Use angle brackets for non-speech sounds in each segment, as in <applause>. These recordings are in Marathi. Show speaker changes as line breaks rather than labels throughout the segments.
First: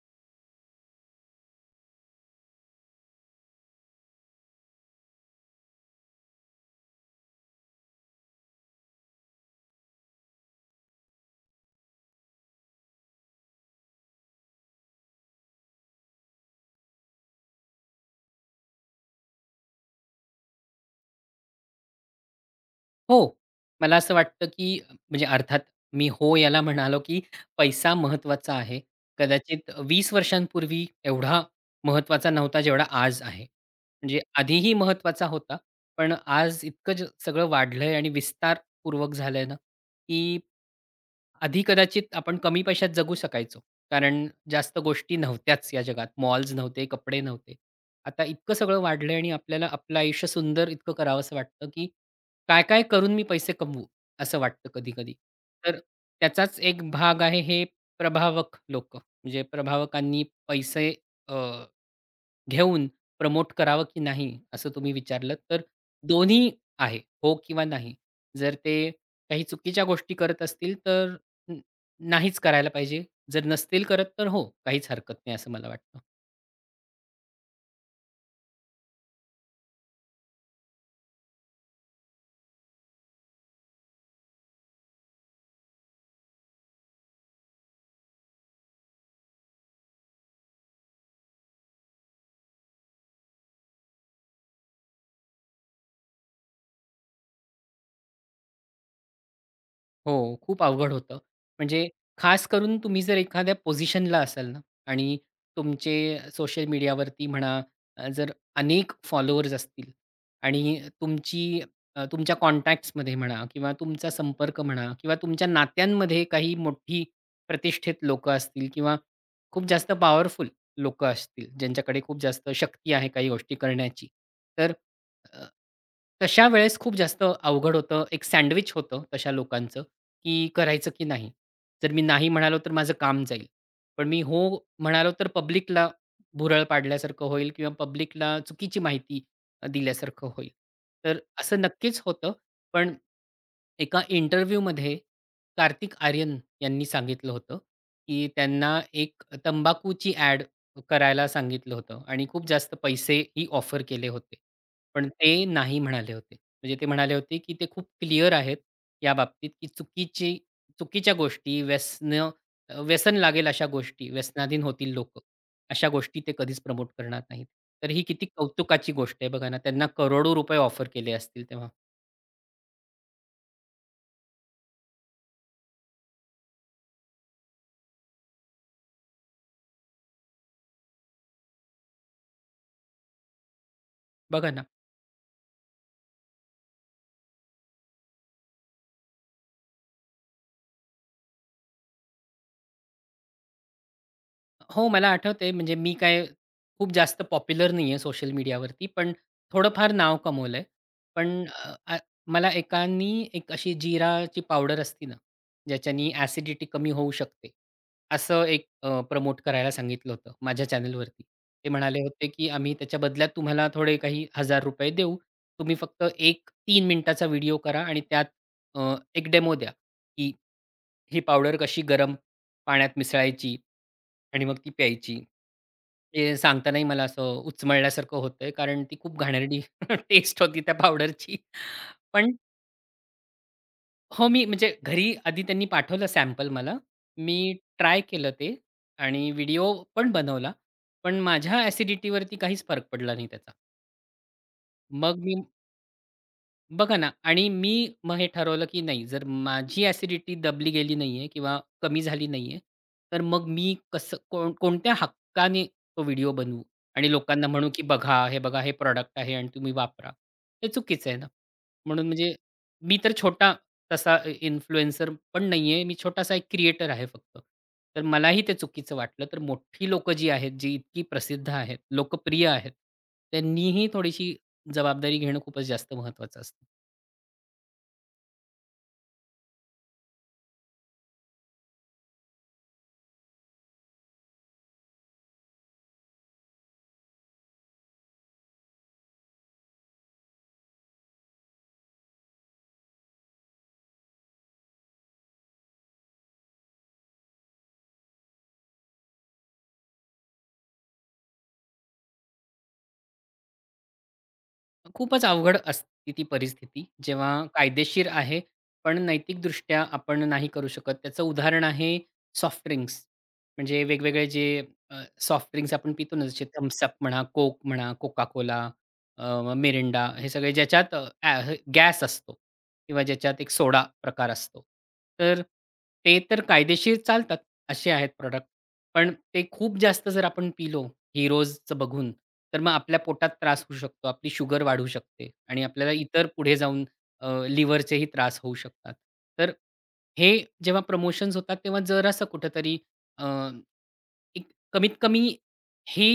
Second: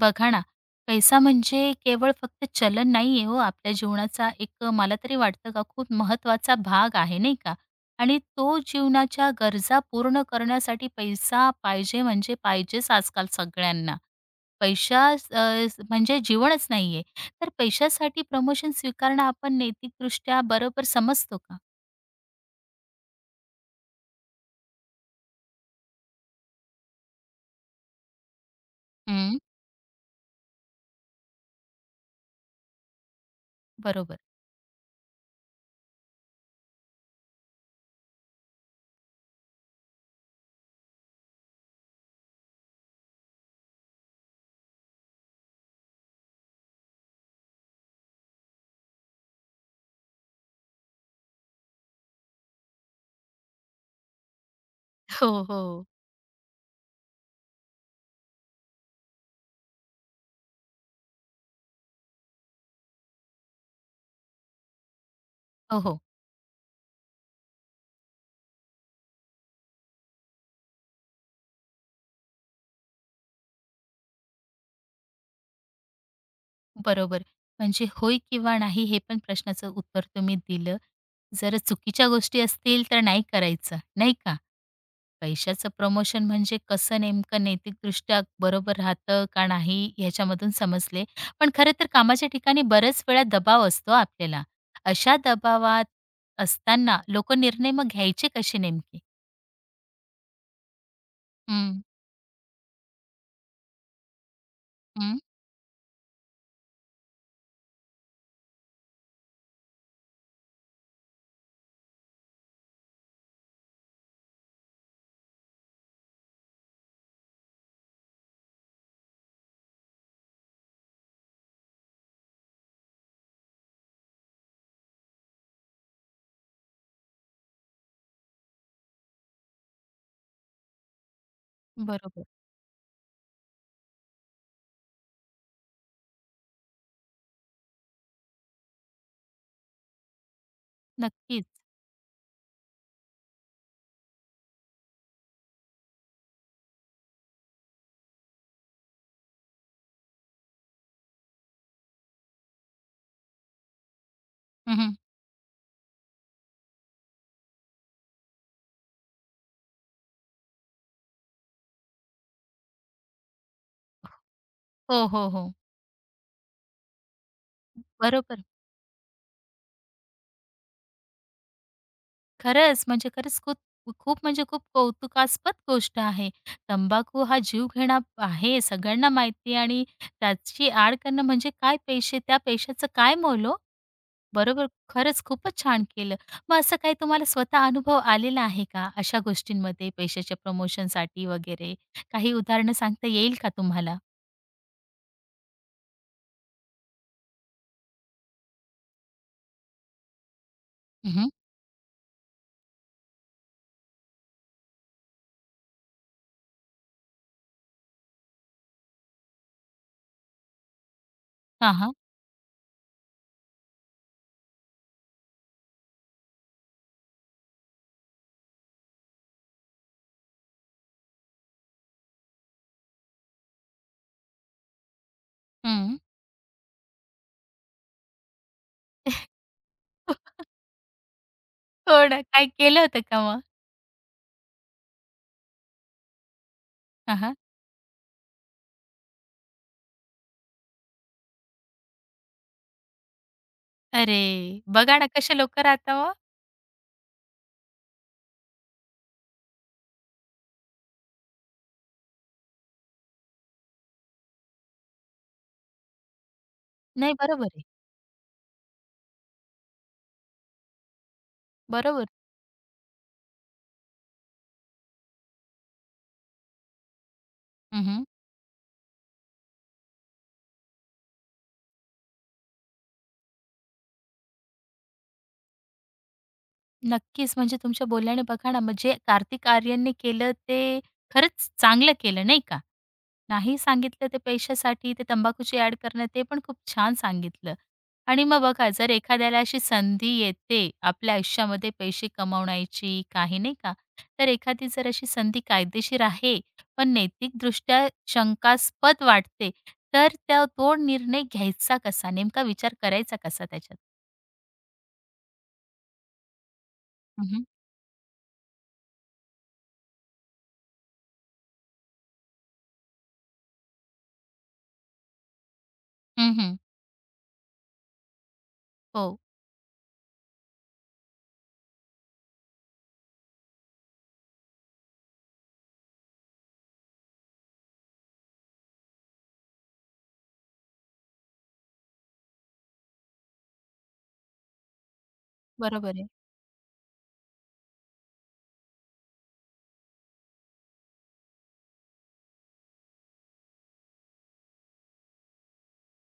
बघा ना, पैसा म्हणजे केवळ फक्त चलन नाहीये हो, आपल्या जीवनाचा एक मला तरी वाटतं का खूप महत्त्वाचा भाग आहे, नाही का? आणि तो जीवनाच्या गरजा पूर्ण करण्यासाठी पैसा पाहिजे म्हणजे पाहिजेच आजकाल सगळ्यांना. पैसा म्हणजे जीवनच नाहीये. तर पैशासाठी प्रमोशन स्वीकारणं आपण नैतिकदृष्ट्या बरोबर समजतो का?
हो. मला असं वाटतं, की म्हणजे अर्थात मी हो याला म्हणालो, की पैसा महत्त्वाचा आहे.
हं.
कदाचित 20 वर्षांपूर्वी एवढा महत्त्वाचा नव्हता जेवढा आज आहे.
बरोबर.
म्हणजे आधीही महत्त्वाचा होता, पण आज इतकं सगळं वाढलंय आणि विस्तारपूर्वक झालंय ना, की आधी कदाचित आपण कमी पैशात जगू शकायचो. कारण जास्त गोष्टी नव्हत्याच या जगात. मॉल्स नव्हते, कपडे नव्हते. आता इतकं सगळं वाढलं आहे आणि आपल्याला आपलं आयुष्य सुंदर इतकं करावसं वाटतं, की काय-काय करून मी पैसे कमवू? असं वाटतं कधी-कधी.
हो,
तर
हो.
त्याचाच एक भाग आहे हे प्रभावक लोकं. म्हणजे प्रभावकांनी पैसे घेऊन प्रमोट करावं की नाही? असं तुम्ही विचारलं तर
हो, हो.
दोन्ही आहे, हो किंवा नाही. जर ते काही चुकीच्या गोष्टी करत असतील तर न नाहीच करायला पाहिजे. जर नसतील करत तर हो, काहीच हरकत नाही असं मला वाटतं.
बरोबर. म्हणजे होय किंवा नाही हे पण प्रश्नाचं उत्तर तुम्ही दिलं. जर चुकीच्या गोष्टी असतील तर नाही करायचं, नाही का? पैशाचं प्रमोशन म्हणजे कसं नेमकं नैतिकदृष्ट्या बरोबर राहतं का नाही ह्याच्यामधून समजले. पण खरं तर कामाच्या ठिकाणी बऱ्याच वेळा दबाव असतो आपल्याला. अशा दबावात असताना लोकं निर्णय मग घ्यायचे कसे नेमके?
हो, खूप अवघड होतं.
हं,
म्हणजे खास करून तुम्ही जर एखाद्या पोझिशनला असाल ना आणि
हं.
तुमचे सोशल मीडियावरती म्हणा, जर अनेक फॉलोअर्स असतील आणि तुमच्या कॉन्टॅक्ट्समध्ये म्हणा किंवा तुमचा संपर्क म्हणा किंवा तुमच्या नात्यांमध्ये काही मोठी प्रतिष्ठित लोकं असतील किंवा खूप जास्त पॉवरफुल लोकं असतील, ज्यांच्याकडे खूप जास्त शक्ती आहे काही गोष्टी करण्याची. तर अ, तशा वेळेस खूप जास्त अवघड होतं. एक सँडविच होतं तशा लोकांचं, की करायचं की नाही? जर मी
बरोबर.
नाही म्हणालो तर माझं काम जाईल. पण मी हो म्हणालो तर पब्लिकला भुरळ पाडल्यासारखं होईल किंवा पब्लिकला चुकीची माहिती दिल्यासारखं होईल. तर
नक्कीच.
असं नक्कीच होतं. पण एका इंटरव्ह्यूमध्ये कार्तिक आर्यन यांनी सांगितलं होतं, की त्यांना एक तंबाखूची ॲड करायला सांगितलं होतं आणि खूप जास्त पैसेही ऑफर केले होते.
हं, हं.
पण ते नाही म्हणाले होते. म्हणजे ते म्हणाले होते, की ते खूप क्लिअर आहेत याबाबतीत, की चुकीच्या गोष्टी, व्यसन लागेल अशा गोष्टी, व्यसनाधीन होतील
हो,
लोक
हो, हो.
अशा गोष्टी ते कधीच प्रमोट करणार नाहीत. तर ही किती
बरोबर.
कौतुकाची गोष्ट आहे बघा ना. त्यांना करोडो रुपये ऑफर केले असतील तेव्हा.
खरंच, म्हणजे खरंच खूप खूप म्हणजे खूप कौतुकास्पद गोष्ट आहे. तंबाखू हा जीवघेणा आहे, सगळ्यांना माहिती आहे आणि त्याची आड करणं म्हणजे काय पैसे त्या पैशाचं काय मोलो। ओ?
बघा ना.
बरोबर, खरंच खूपच छान केलं. मग असं काही तुम्हाला स्वतः अनुभव आलेला आहे का अशा गोष्टींमध्ये पैशाच्या प्रमोशनसाठी वगैरे? काही उदाहरणं सांगता येईल का तुम्हाला?
हो, मला आठवतंय म्हणजे मी काय खूप जास्त पॉप्युलर नाहीये सोशल मीडियावरती, पण थोडंफार नाव कमवलंय.
हं, हं.
पण अ, आ मला एकानी एक अशी जीराची पावडर असती ना, ज्याच्यानी ॲसिडिटी कमी होऊ शकते. प्रमोट करायला सांगितलं होतं माझ्या चॅनलवरती. ते
हां,
म्हणाले होते, की "आम्ही त्याच्या बदल्यात तुम्हाला थोडे काही ₹1,000 देऊ. तुम्ही फक्त एक 3 मिनिटाचा व्हिडिओ करा आणि त्यात एक डेमो द्या, की ही पावडर कशी गरम पाण्यात मिसळायची आणि मग ती प्यायची."
हं.
ते सांगतानाही मला असं उचमळल्यासारखं होतंय, कारण ती खूप घाणेरडी <laughs> टेस्ट होती त्या पावडरची.
हो ना.
पण
काय केलं होतं का मग?
हो, मी म्हणजे घरी आधी त्यांनी पाठवलं सॅम्पल मला.
हां, हां.
मी ट्राय केलं ते आणि व्हिडिओ पण बनवला. पण माझ्या ॲसिडिटीवरती काहीच फरक पडला नाही त्याचा.
अरे! बघा ना
मग मी
कसे लोकं राहता ओ.
बघा ना आणि मी मग हे ठरवलं, की नाही जर माझी ॲसिडिटी दबली गेली नाहीये किंवा कमी झाली नाहीये, तर मग मी कसं कोणत्या हक्काने तो व्हिडिओ बनवू आणि
नाही
लोकांना
बरोबर आहे.
म्हणू, की बघा, बघा, हे प्रॉडक्ट आहे आणि तुम्ही वापरा. हे चुकीचं आहे ना. म्हणून
बरोबर.
म्हणजे मी तर छोटा तसा इन्फ्लुएन्सर पण नाहीये. मी छोटासा एक क्रिएटर आहे फक्त. तर
हं,
मलाही ते चुकीचं वाटलं. तर मोठी लोकं जी आहेत, जी इतकी प्रसिद्ध आहेत, लोकप्रिय आहेत, त्यांनीही थोडीशी जबाबदारी घेणं खूपच जास्त महत्त्वाचं असतं.
नक्कीच. म्हणजे तुमच्या बोलण्याने बघा ना, म्हणजे कार्तिक आर्यनने केलं ते खरंच चांगलं केलं नाही का? नाही सांगितलं ते पैशासाठी ते तंबाखूची ॲड करणं ते पण खूप छान सांगितलं. आणि मग बघा जर एखाद्याला अशी संधी येते आपल्या आयुष्यामध्ये पैसे कमावण्याची काही नाही का, तर एखादी जर अशी संधी कायदेशीर आहे, पण नैतिकदृष्ट्या शंकास्पद वाटते, तर त्या तो निर्णय घ्यायचा कसा? नेमका विचार करायचा कसा त्याच्यात?
खूपच अवघड असते ती परिस्थिती,
हं,
जेव्हा
हं.
कायदेशीर आहे, पण नैतिकदृष्ट्या आपण नाही करू शकत. त्याचं उदाहरण आहे सॉफ्ट ड्रिंक्स. म्हणजे वेगवेगळे जे अ, सॉफ्ट ड्रिंक्स आपण पितो ना, जसे थम्स म्हणा, कोक म्हणा, Coca-Cola,
हो.
मिरिंडा, हे सगळे ज्याच्यात गॅस असतो किंवा ज्याच्यात एक सोडा प्रकार असतो. तर ते तर कायदेशीर चालतात, असे आहेत प्रॉडक्ट. पण ते खूप जास्त जर आपण पिलो हीरोजचं बघून, तर मग आपल्या पोटात त्रास होऊ शकतो. आपली शुगर वाढू शकते आणि आपल्याला
बरोबर आहे.
इतर पुढे जाऊन लिव्हरचेही त्रास होऊ शकतात. तर हे जेव्हा प्रमोशन्स होतात, तेव्हा जरासं कुठेतरी अ, एक कमीत कमी ही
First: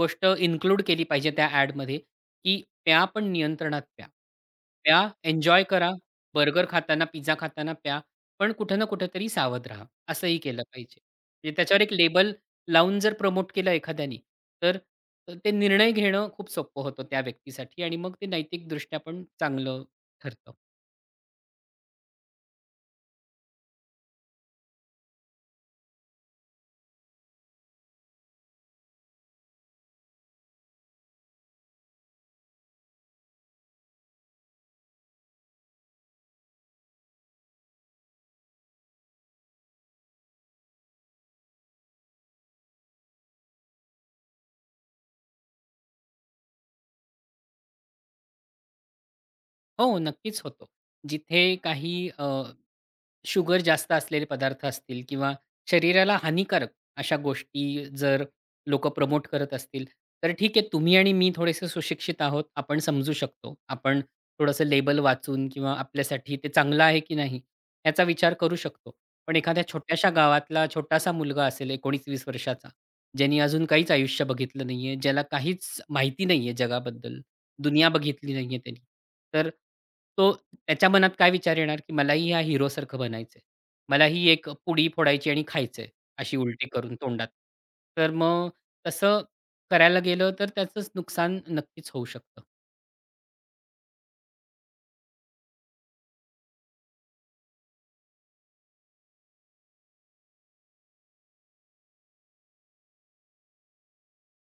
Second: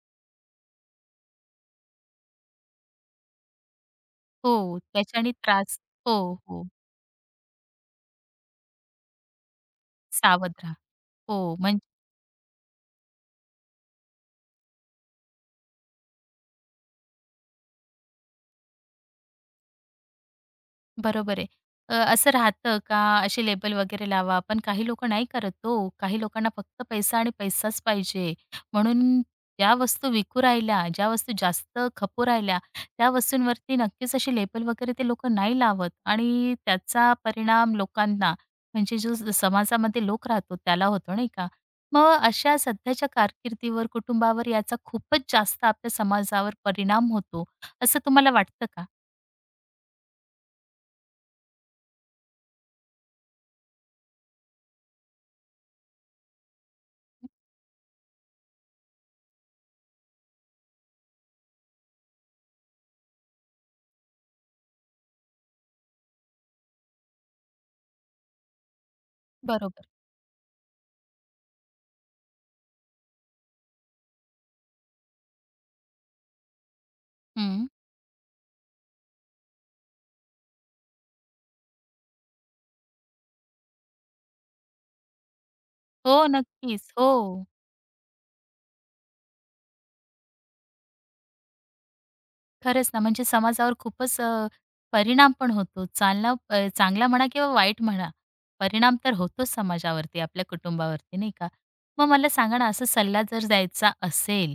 गोष्ट इन्क्लूड केली पाहिजे त्या ॲडमध्ये, की प्या पण नियंत्रणात प्या.
हो,
प्या,
त्याच्याने
एन्जॉय
त्रास
करा.
हो, हो.
बर्गर खाताना, पिझ्झा खाताना प्या, पण कुठे ना कुठेतरी सावध राहा. असंही
सावध
केलं
राहा.
पाहिजे. म्हणजे
हो,
त्याच्यावर
म्हणजे
एक लेबल लावून जर प्रमोट केलं एखाद्यानी, तर ते निर्णय घेणं खूप सोपं होतं त्या व्यक्तीसाठी आणि मग ते नैतिकदृष्ट्या पण चांगलं ठरतं.
बरोबर आहे. असं राहतं का असे लेबल वगैरे लावा, पण काही लोकं नाही करत हो. काही लोकांना फक्त पैसा आणि पैसाच पाहिजे. म्हणून ज्या वस्तू विकू राहिल्या, ज्या वस्तू जास्त खपू राहिल्या, त्या वस्तूंवरती नक्कीच असे लेबल वगैरे ते लोकं नाही लावत आणि त्याचा परिणाम लोकांना म्हणजे जो समाजामध्ये लोक राहतो त्याला होतो नाही का? मग अशा सध्याच्या कारकिर्दीवर, कुटुंबावर याचा खूपच जास्त आपल्या समाजावर परिणाम होतो, असं तुम्हाला वाटतं का?
हो, नक्कीच होतो. जिथे काही शुगर जास्त असलेले पदार्थ असतील किंवा शरीराला हानिकारक अशा गोष्टी जर लोक प्रमोट करत असतील, तर ठीक आहे, तुम्ही आणि मी थोडेसे सुशिक्षित आहोत. आपण समजू शकतो. आपण थोडंसं लेबल वाचून किंवा आपल्यासाठी ते चांगलं आहे की नाही याचा विचार करू शकतो. पण एखाद्या
बरोबर.
छोट्याशा गावातला छोटासा मुलगा असेल 19-20 वर्षाचा, ज्यानी अजून काहीच आयुष्य बघितलं नाहीये, ज्याला काहीच माहिती नाहीये जगाबद्दल,
हं.
दुनिया बघितली नाहीये त्यानी. तर तो त्याच्या मनात काय विचार येणार, की मलाही ह्या हिरोसारखं बनायचंय. मलाही एक पुडी फोडायची आणि खायचंय,
हो,
अशी उलटी
नक्कीच.
करून
हो.
तोंडात. तर मग तसं करायला गेलं तर त्याचंच नुकसान नक्कीच होऊ शकतं.
खरंच ना, म्हणजे समाजावर खूपच परिणाम पण होतो. चालना चांगला म्हणा किंवा वाईट म्हणा, परिणाम तर होतोच समाजावरती, आपल्या कुटुंबावरती, नाही का? मग मला सांगा ना, असा सल्ला जर द्यायचा असेल,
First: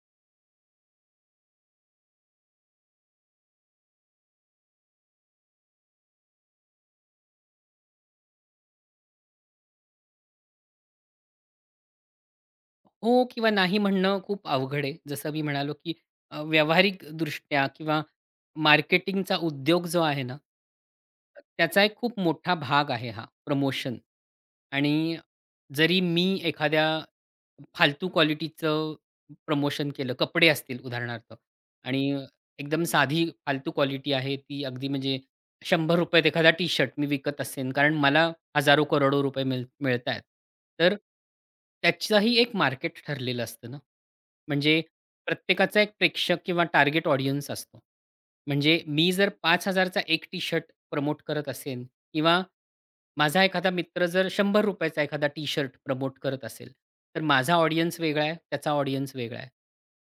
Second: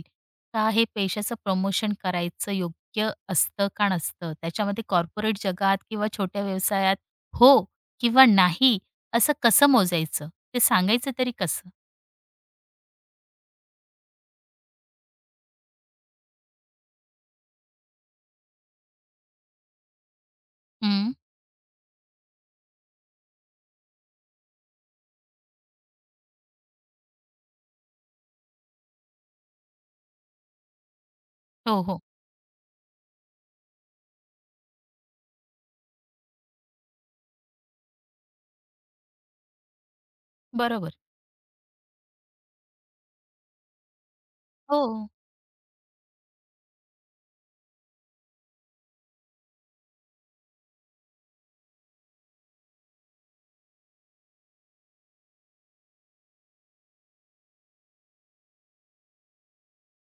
का हे पेशाचं प्रमोशन करायचं योग्य असतं का नसतं? त्याच्यामध्ये कॉर्पोरेट जगात किंवा छोट्या व्यवसायात हो किंवा नाही, असं कसं मोजायचं? ते सांगायचं तरी कसं?
हो किंवा नाही म्हणणं खूप अवघड आहे. जसं मी म्हणालो, की व्यावहारिकदृष्ट्या किंवा मार्केटिंगचा उद्योग जो आहे ना,
हं.
त्याचा एक खूप मोठा भाग आहे हा प्रमोशन. आणि जरी मी एखाद्या फालतू क्वालिटीचं प्रमोशन केलं, कपडे असतील उदाहरणार्थ
हो, हो.
आणि एकदम साधी फालतू क्वालिटी आहे ती अगदी म्हणजे ₹100त एखादा टी-शर्ट मी विकत असेन, कारण मला हजारो करोडो रुपये मिळतायत.
बरोबर.
तर त्याचंही एक मार्केट ठरलेलं असतं ना. म्हणजे
हो.
प्रत्येकाचा एक प्रेक्षक किंवा टार्गेट ऑडियन्स असतो. म्हणजे मी जर 5,000चा एक टी-शर्ट प्रमोट करत असेन किंवा माझा एखादा मित्र जर ₹100 एखादा टी-शर्ट प्रमोट करत असेल, तर माझा ऑडियन्स वेगळा आहे, त्याचा ऑडियन्स वेगळा आहे.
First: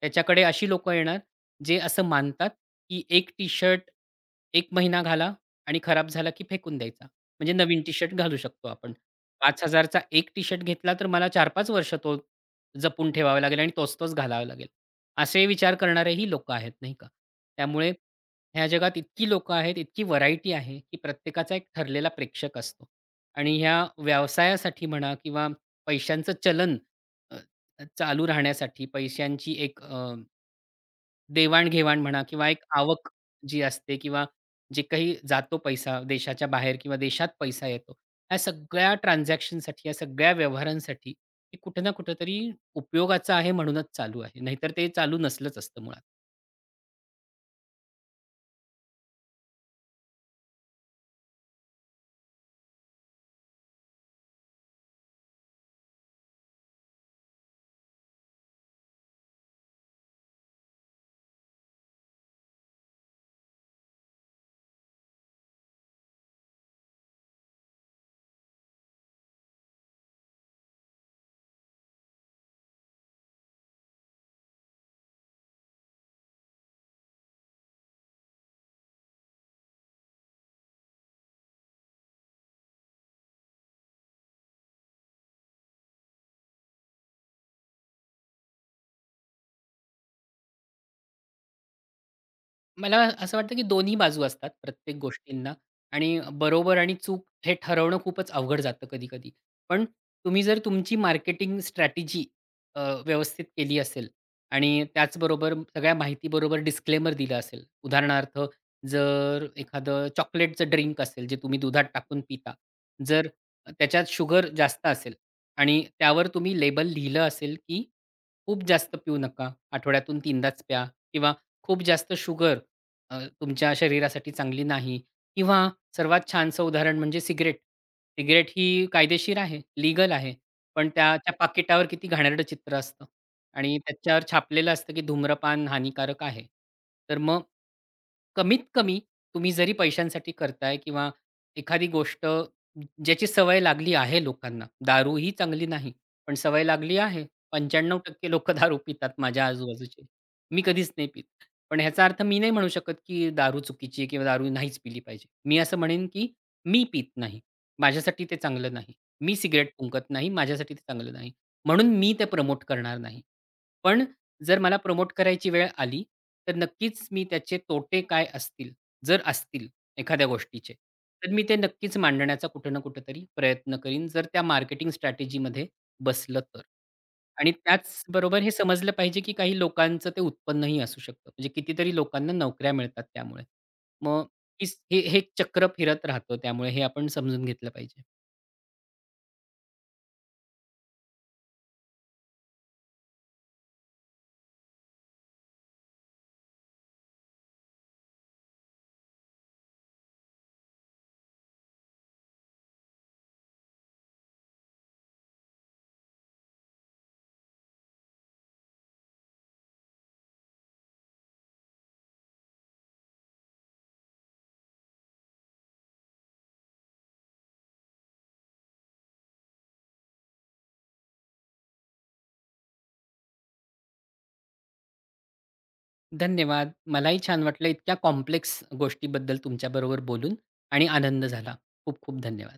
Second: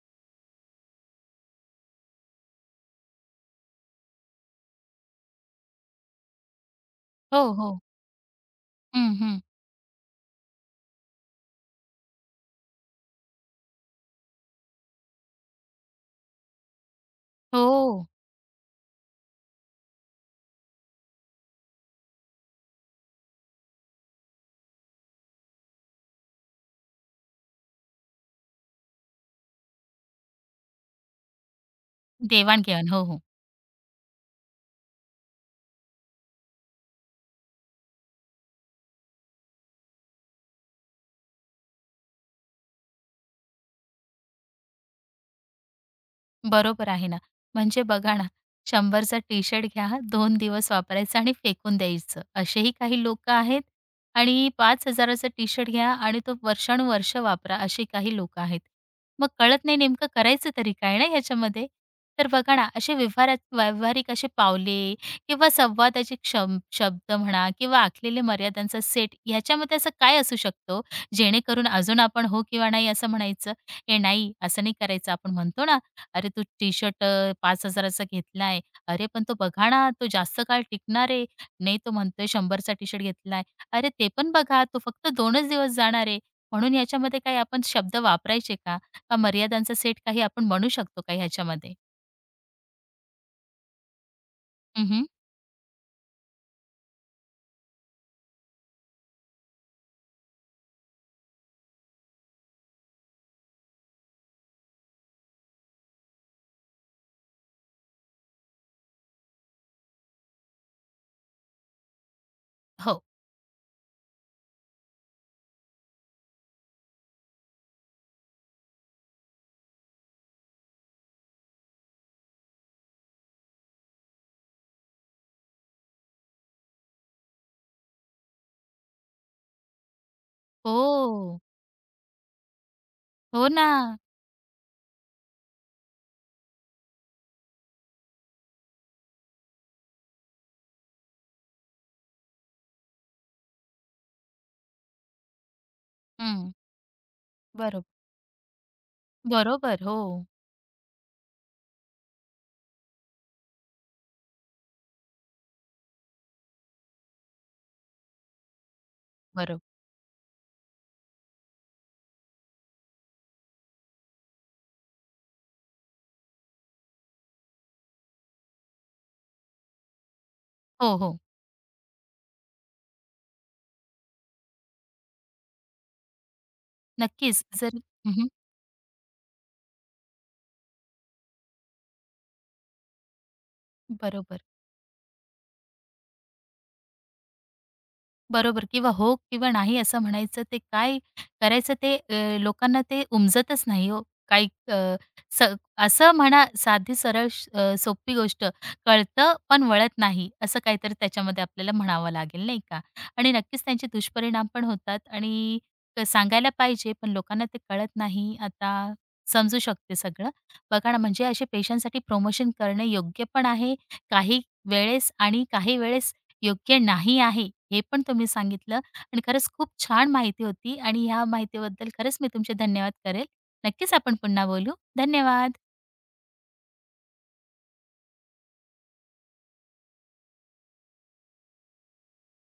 त्याच्याकडे अशी लोकं येणार जे असं मानतात, की एक टी-शर्ट 1 महिना घाला आणि खराब झाला की फेकून द्यायचा.
हो,
म्हणजे
हो.
नवीन टी-शर्ट घालू शकतो आपण.
हं, हं.
5,000 चा एक टी-शर्ट घेतला तर मला 4-5 वर्ष तो जपून ठेवावा लागेल आणि तोच तोच घालावा लागेल. असे विचार करणारेही लोकं आहेत, नाही का? त्यामुळे
हो.
ह्या जगात इतकी लोकं आहेत, इतकी व्हरायटी आहे, की प्रत्येकाचा एक ठरलेला प्रेक्षक असतो. आणि ह्या व्यवसायासाठी म्हणा किंवा पैशांचं चलन अ, चालू राहण्यासाठी पैशांची एक देवाण म्हणा किंवा एक
देवाण-घेवाण. हो,
आवक
हो.
जी असते किंवा जे काही जातो पैसा देशाच्या बाहेर किंवा देशात पैसा येतो. ह्या सगळ्या ट्रान्झॅक्शनसाठी, या सगळ्या व्यवहारांसाठी, हे कुठे ना कुठेतरी उपयोगाचं आहे म्हणूनच चालू आहे. नाहीतर ते चालू नसलंच असतं मुळात.
बरोबर आहे ना. म्हणजे बघा ना, 100चा टी-शर्ट घ्या, 2 दिवस वापरायचं आणि फेकून द्यायचं. असेही काही लोकं आहेत आणि 5,000चा टी-शर्ट घ्या आणि तो वर्षानुवर्ष वापरा, असे काही लोकं आहेत. मग कळत नाही नेमकं करायचं तरी काय ना ह्याच्यामध्ये? तर बघा ना, असे व्यवहारात व्यावहारिक असे पावले किंवा संवादाचे क्षम शब्द म्हणा किंवा आखलेले मर्यादांचा सेट ह्याच्यामध्ये असं काय असू शकतो? जेणेकरून अजून आपण हो किंवा नाही असं म्हणायचं. "ए, नाही, असं नाही करायचं." आपण म्हणतो ना अरे, तू टी-शर्ट 5,000 चा घेतलाय. अरे, पण तो बघा ना, तो जास्त काळ टिकणार आहे. नाही, तो म्हणतोय 100 चा टी-शर्ट घेतलाय. अरे, ते पण बघा, तो फक्त 2च दिवस जाणार आहे. म्हणून ह्याच्यामध्ये काही आपण शब्द वापरायचे का? का मर्यादांचा सेट काही आपण म्हणू शकतो का ह्याच्यामध्ये?
मला असं वाटतं की दोन्ही बाजू असतात प्रत्येक
हं,
गोष्टींना आणि बरोबर आणि चूक हे ठरवणं खूपच अवघड जातं कधी-कधी. पण तुम्ही जर तुमची मार्केटिंग स्ट्रॅटेजी अ, व्यवस्थित केली असेल आणि त्याचबरोबर सगळ्या माहितीबरोबर डिस्क्लेमर दिलं असेल. उदाहरणार्थ, जर एखादं चॉकलेटचं ड्रिंक असेल, जे तुम्ही दुधात टाकून पिता.
हो.
जर त्याच्यात शुगर जास्त असेल आणि त्यावर तुम्ही लेबल लिहिलं असेल की खूप जास्त पिऊ नका, आठवड्यातून 3दाच प्या किंवा खूप जास्त शुगर तुमच्या शरीरासाठी चांगली नाही किंवा सर्वात छानसं उदाहरण म्हणजे सिगारेट. सिगारेट ही कायदेशीर आहे, लीगल आहे. पण त्याच्या
हो.
पाकिटावर किती घाणेरडं चित्र असतं
हो ना.
आणि त्याच्यावर छापलेलं असतं, की धूम्रपान हानिकारक आहे. तर मग कमीत कमी तुम्ही जरी पैशांसाठी करताय किंवा एखादी गोष्ट ज्याची सवय लागली आहे लोकांना, दारू ही चांगली नाही, पण
हं.
सवय लागली आहे.
बरोबर.
95% लोकं दारू पितात माझ्या
बरोबर. हो.
आजूबाजूचे. मी कधीच नाही पित. पण ह्याचा अर्थ मी नाही म्हणू शकत, की दारू चुकीची आहे किंवा दारू नाहीच पिली पाहिजे. मी असं म्हणेन, की मी पीत नाही. माझ्यासाठी ते चांगलं नाही. मी
बरोबर.
सिगारेट फुंकत नाही. माझ्यासाठी ते चांगलं नाही. म्हणून मी ते प्रमोट करणार नाही. पण जर मला प्रमोट करायची वेळ आली, तर नक्कीच मी त्याचे तोटे काय असतील, जर असतील एखाद्या गोष्टीचे,
हो, हो.
तर मी ते नक्कीच मांडण्याचा कुठे ना कुठेतरी प्रयत्न करीन, जर त्या मार्केटिंग स्ट्रॅटेजीमध्ये बसलं तर.
नक्कीच.
आणि
जर हं,
त्याचबरोबर हे समजलं पाहिजे, की काही लोकांचं ते उत्पन्नही असू शकतं. म्हणजे कितीतरी लोकांना नोकऱ्या मिळतात त्यामुळे. मग
बरोबर.
हे हे चक्र फिरत राहतं त्यामुळे हे आपण समजून घेतलं पाहिजे.
बरोबर किंवा हो किंवा नाही असं म्हणायचं ते काय करायचं ते लोकांना ते उमजतच नाही हो. काही अ, स असं म्हणा साधी सरळ श अ, सोपी गोष्ट कळतं पण वळत नाही असं काहीतरी त्याच्यामध्ये आपल्याला म्हणावं लागेल नाही का? आणि नक्कीच त्यांचे दुष्परिणाम पण होतात आणि सांगायला पाहिजे पण लोकांना ते कळत नाही. आता समजू शकते सगळं. बघा ना म्हणजे असे पेशंटसाठी प्रमोशन करणं योग्य पण आहे काही वेळेस आणि काही वेळेस योग्य नाही आहे, हे पण तुम्ही सांगितलं आणि खरंच खूप छान माहिती होती आणि ह्या माहितीबद्दल खरंच मी तुमचे धन्यवाद करेल. नक्कीच आपण पुन्हा बोलू. धन्यवाद.
धन्यवाद. मलाही छान वाटलं इतक्या कॉम्प्लेक्स गोष्टीबद्दल तुमच्याबरोबर बोलून आणि आनंद झाला. खूप खूप धन्यवाद.